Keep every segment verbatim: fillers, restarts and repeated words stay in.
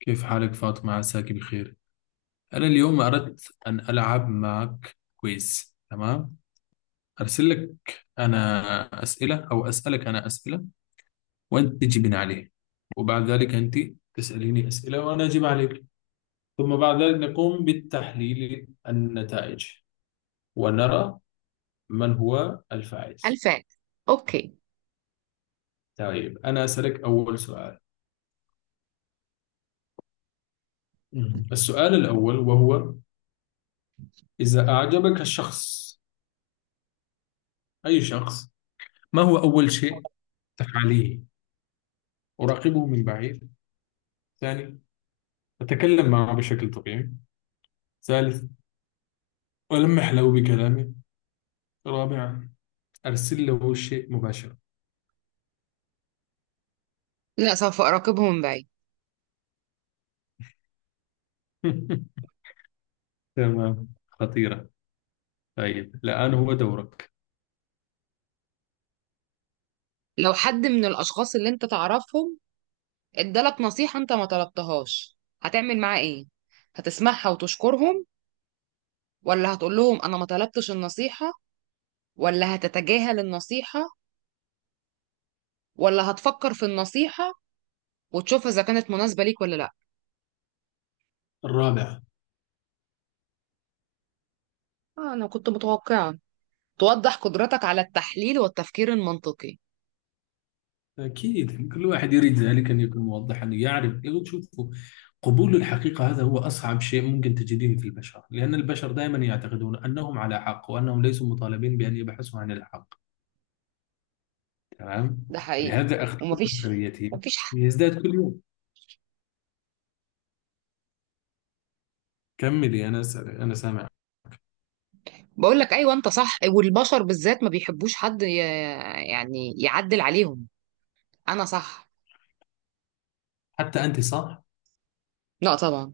كيف حالك فاطمة؟ عساك بخير. أنا اليوم أردت أن ألعب معك كويز، تمام؟ أرسل لك أنا أسئلة أو أسألك أنا أسئلة، وأنت تجيبين عليه، وبعد ذلك أنت تسأليني أسئلة وأنا أجيب عليك، ثم بعد ذلك نقوم بالتحليل النتائج ونرى من هو الفائز. ألفان. أوكي. طيب أنا أسألك أول سؤال. مم. السؤال الأول وهو: إذا أعجبك الشخص، أي شخص، ما هو أول شيء تفعليه؟ أراقبه من بعيد، ثاني أتكلم معه بشكل طبيعي، ثالث ألمح له بكلامي، رابعا أرسل له الشيء مباشرة. لا، سوف أراقبهم من بعيد. تمام، خطيرة. طيب الآن هو دورك. لو حد من الأشخاص اللي أنت تعرفهم ادالك نصيحة أنت ما طلبتهاش هتعمل معاه إيه؟ هتسمعها وتشكرهم، ولا هتقول لهم أنا ما طلبتش النصيحة، ولا هتتجاهل النصيحة، ولا هتفكر في النصيحة وتشوف إذا كانت مناسبة ليك ولا لأ؟ الرابع؟ آه، أنا كنت متوقعة. توضح قدرتك على التحليل والتفكير المنطقي. أكيد كل واحد يريد ذلك، أن يكون موضحا، أن يعرف، يقول شوفوا. قبول الحقيقة هذا هو أصعب شيء ممكن تجدين في البشر، لأن البشر دائما يعتقدون أنهم على حق وأنهم ليسوا مطالبين بأن يبحثوا عن الحق، تمام؟ ده حقيقي. فلهذا أخلاق ومفيش بشريتهم مفيش يزداد كل يوم. كملي، أنا س- أنا سامع. بقول لك ايوه انت صح، والبشر بالذات ما بيحبوش حد ي- يعني يعدل عليهم. انا صح. حتى أنت صح؟ لا طبعا.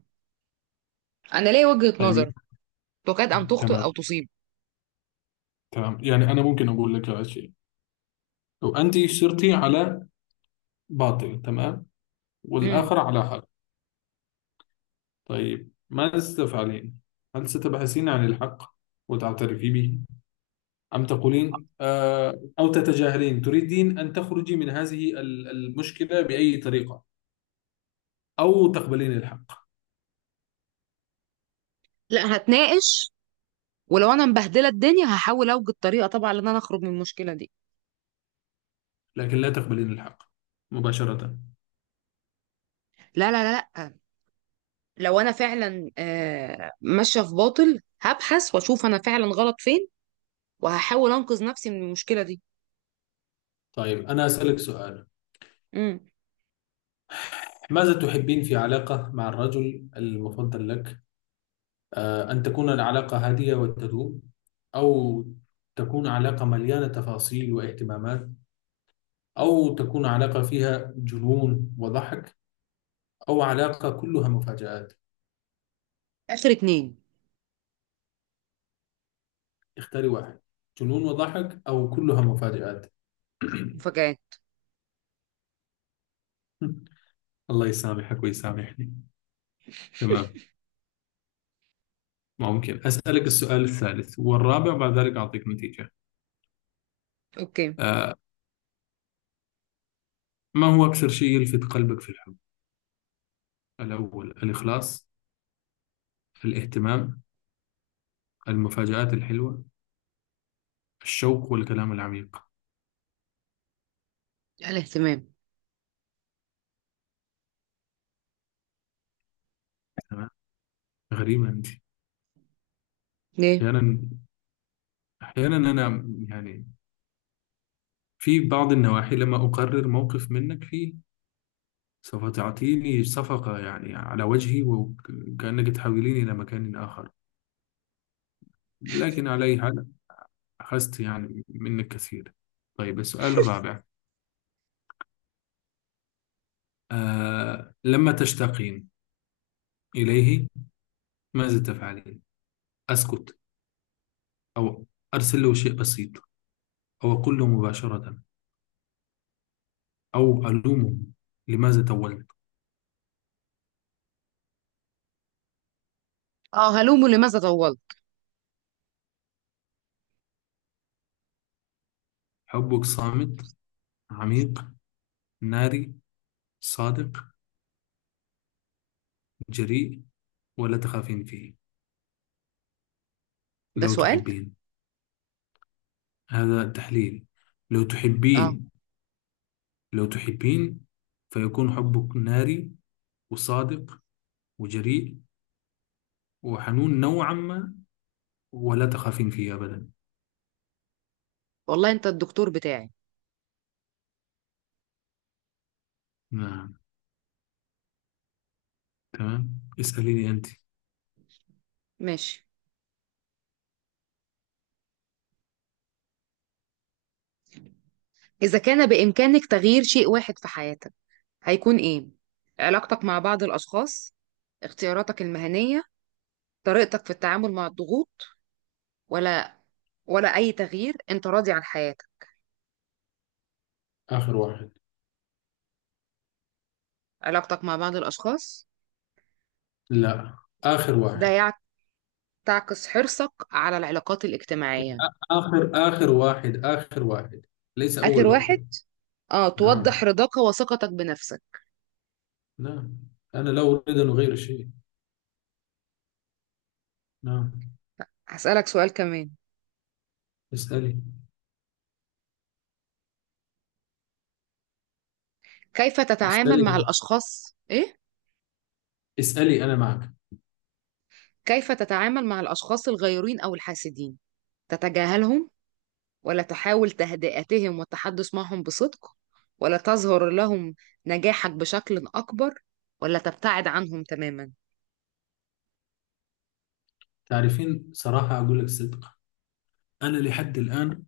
انا ليا وجهة طيب. نظر تكاد ان تخطئ تمام، او تصيب. تمام، يعني أنا ممكن أقول لك على شيء: لو أنت صرتي على باطل، تمام، امم والآخر على حق، طيب ماذا ستفعلين؟ هل ستبحثين عن الحق وتعترفي به، أم تقولين آه، أو تتجاهلين، تريدين أن تخرجي من هذه ال- المشكلة بأي طريقة، أو تقبلين الحق؟ لا، هتناقش. ولو انا مبهدله الدنيا هحاول اوجد طريقه طبعا ان انا اخرج من المشكله دي. لكن لا تقبلين الحق مباشرة. لا لا لا لا. لو انا فعلا آه، ماشيه في باطل، هبحث واشوف انا فعلا غلط فين، وهحاول انقذ نفسي من المشكله دي. طيب أنا أسألك سؤال: امم ماذا تحبين في علاقة مع الرجل المفضل لك؟ آه، أن تكون العلاقة هادئة وتدوم، أو تكون علاقة مليانة تفاصيل واهتمامات، أو تكون علاقة فيها جنون وضحك، أو علاقة كلها مفاجآت. اخر اتنين. اختاري واحد، جنون وضحك أو كلها مفاجآت. مفاجآت. الله يسامحك ويسامحني. تمام، ممكن أسألك السؤال الثالث والرابع بعد ذلك أعطيك نتيجة. اوكي. آه، ما هو أكثر شيء يلفت قلبك في الحب؟ الأول الإخلاص، الاهتمام، المفاجآت الحلوة، الشوق والكلام العميق. الاهتمام. تمام، غريبة أنت. ليه؟ أحيانا، أحيانا أنا يعني في بعض النواحي لما أقرر موقف منك فيه، سوف تعطيني صفقة يعني على وجهي، وكأنك تحوليني إلى مكان آخر. لكن على أي حال، أخذت يعني منك كثير. طيب السؤال الرابع: آه، لما تشتاقين إليه ماذا تفعلين؟ أسكت، أو أرسل له شيء بسيط، أو أقول له مباشرة، أو ألومه لماذا تولت. اه، هلومه لماذا طولت. حبك صامت، عميق، ناري، صادق، جريء، ولا تخافين فيه. ده لو سؤال. تحبين، هذا تحليل، لو اه، تحبين، لو تحبين، فيكون حبك ناري، وصادق، وجريء، وحنون نوعا ما، ولا تخافين فيه أبدا. والله انت الدكتور بتاعي. نعم. تمام، اسأليني أنت. ماشي. اذا كان بامكانك تغيير شيء واحد في حياتك هيكون ايه؟ علاقتك مع بعض الاشخاص، اختياراتك المهنية، طريقتك في التعامل مع الضغوط، ولا ولا اي تغيير، انت راضي عن حياتك؟ آخر واحد. علاقتك مع بعض الاشخاص. لا، آخر ده واحد. يع- تعكس حرصك على العلاقات الاجتماعية. آخر آخر واحد، آخر واحد، ليس أول اخر واحد. واحد. اه، توضح نعم. رضاك وثقتك بنفسك. نعم، أنا لا أريد أن أغير شيء. نعم. هسألك سؤال كمان. اسألي، كيف تتعامل اسألي، مع الاشخاص ايه اسألي، أنا معك. كيف تتعامل مع الأشخاص الغيورين أو الحاسدين؟ تتجاهلهم، ولا تحاول تهدئتهم والتحدث معهم بصدق، ولا تظهر لهم نجاحك بشكل أكبر، ولا تبتعد عنهم تماما؟ تعرفين، صراحة أقول لك صدق، أنا لحد الآن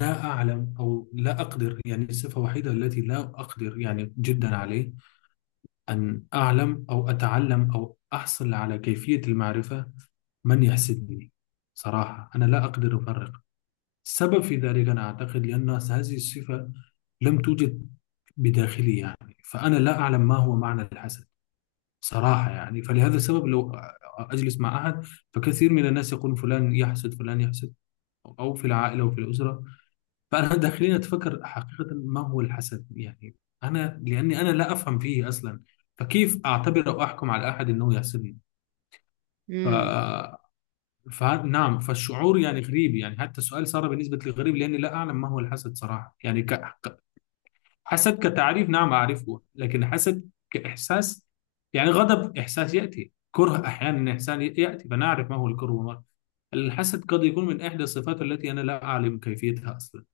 لا أعلم أو لا أقدر، يعني الصفة الوحيدة التي لا أقدر يعني جدا عليه، أن أعلم أو أتعلم أو أحصل على كيفية المعرفة من يحسدني. صراحة أنا لا أقدر أفرق. السبب في ذلك أنا أعتقد لأن هذه الصفة لم توجد بداخلي، يعني فأنا لا أعلم ما هو معنى الحسد صراحة، يعني فلهذا السبب لو أجلس مع أحد، فكثير من الناس يقولون فلان يحسد، فلان يحسد، أو في العائلة وفي الأسرة، فأنا داخلين أتفكر حقيقة ما هو الحسد، يعني أنا لأني أنا لا أفهم فيه أصلا، فكيف أعتبر أو أحكم على أحد أنه يحسدني؟ ف... مم. فنعم، فالشعور يعني غريب، يعني حتى السؤال صار بالنسبة لي غريب، لأني لا أعلم ما هو الحسد صراحة، يعني ك... حسد كتعريف نعم أعرفه، لكن حسد كإحساس، يعني غضب إحساس يأتي، كره أحيانا، إحسان يأتي، فنعرف ما هو الكره والمرض. الحسد قد يكون من إحدى الصفات التي أنا لا أعلم كيفيتها أصلا.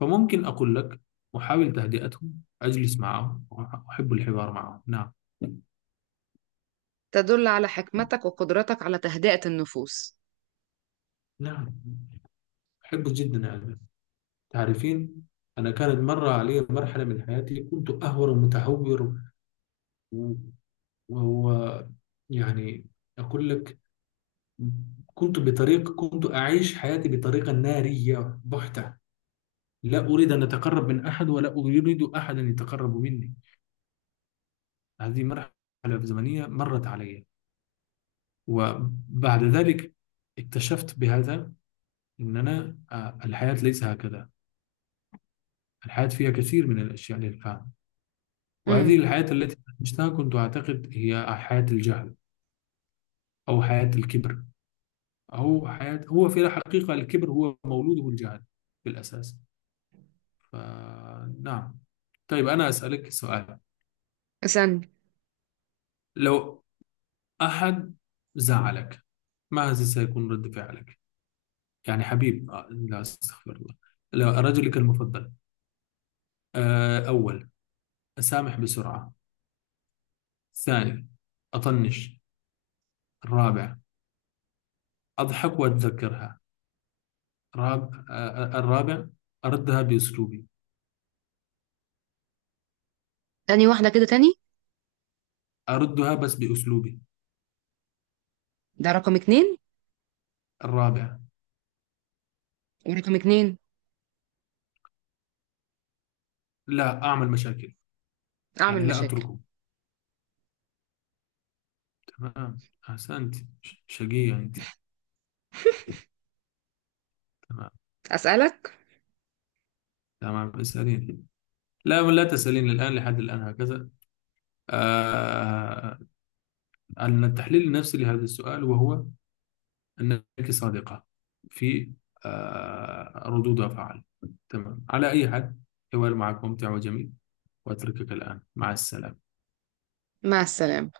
فممكن أقول لك أحاول تهدئتهم، أجلس معهم، أحب الحوار معهم. نعم، تدل على حكمتك وقدرتك على تهدئة النفوس. نعم، أحبه جدا يعني. تعرفين، أنا كانت مرة علي مرحلة من حياتي كنت أهور ومتهور، و... و... و- يعني أقول لك، كنت بطريق كنت أعيش حياتي بطريقة نارية بحتة، لا أريد أن أتقرب من أحد ولا أريد أحد أن يتقرب مني. هذه مرحلة زمنية مرت علي، وبعد ذلك اكتشفت بهذا أن أنا آه، الحياة ليس هكذا، الحياة فيها كثير من الأشياء للفهم. وهذه امم الحياة التي عشتها كنت أعتقد هي حياة الجهل، أو حياة الكبر، أو حياة، هو في الحقيقة الكبر هو مولوده الجهل في الأساس. فنعم. طيب أنا أسألك سؤال: استني. لو أحد زعلك ما سيكون رد فعلك؟ يعني حبيب، آه، لا استغفر الله، لا، رجلك المفضل. آه، أول أسامح بسرعة، ثاني أطنش، الرابع أضحك وأتذكرها، راب آه، الرابع أردها بأسلوبي. تاني واحدة كده تاني. أردها بس بأسلوبي. ده رقم اتنين، الرابع ورقم اتنين لا أعمل مشاكل، يعني أعمل لا مشاكل. أتركه. تمام، أحسنت. ش- شقية أنت. تمام، أسألك. تمام، اسألين. لا، لا تسألين الآن، لحد الآن هكذا. آه أن التحليل النفسي لهذا السؤال، وهو أنك صادقة في آه ردود أفعال. تمام، على أي حال، حوار معك ممتع وجميل، وأتركك الآن مع السلامة. مع السلامة.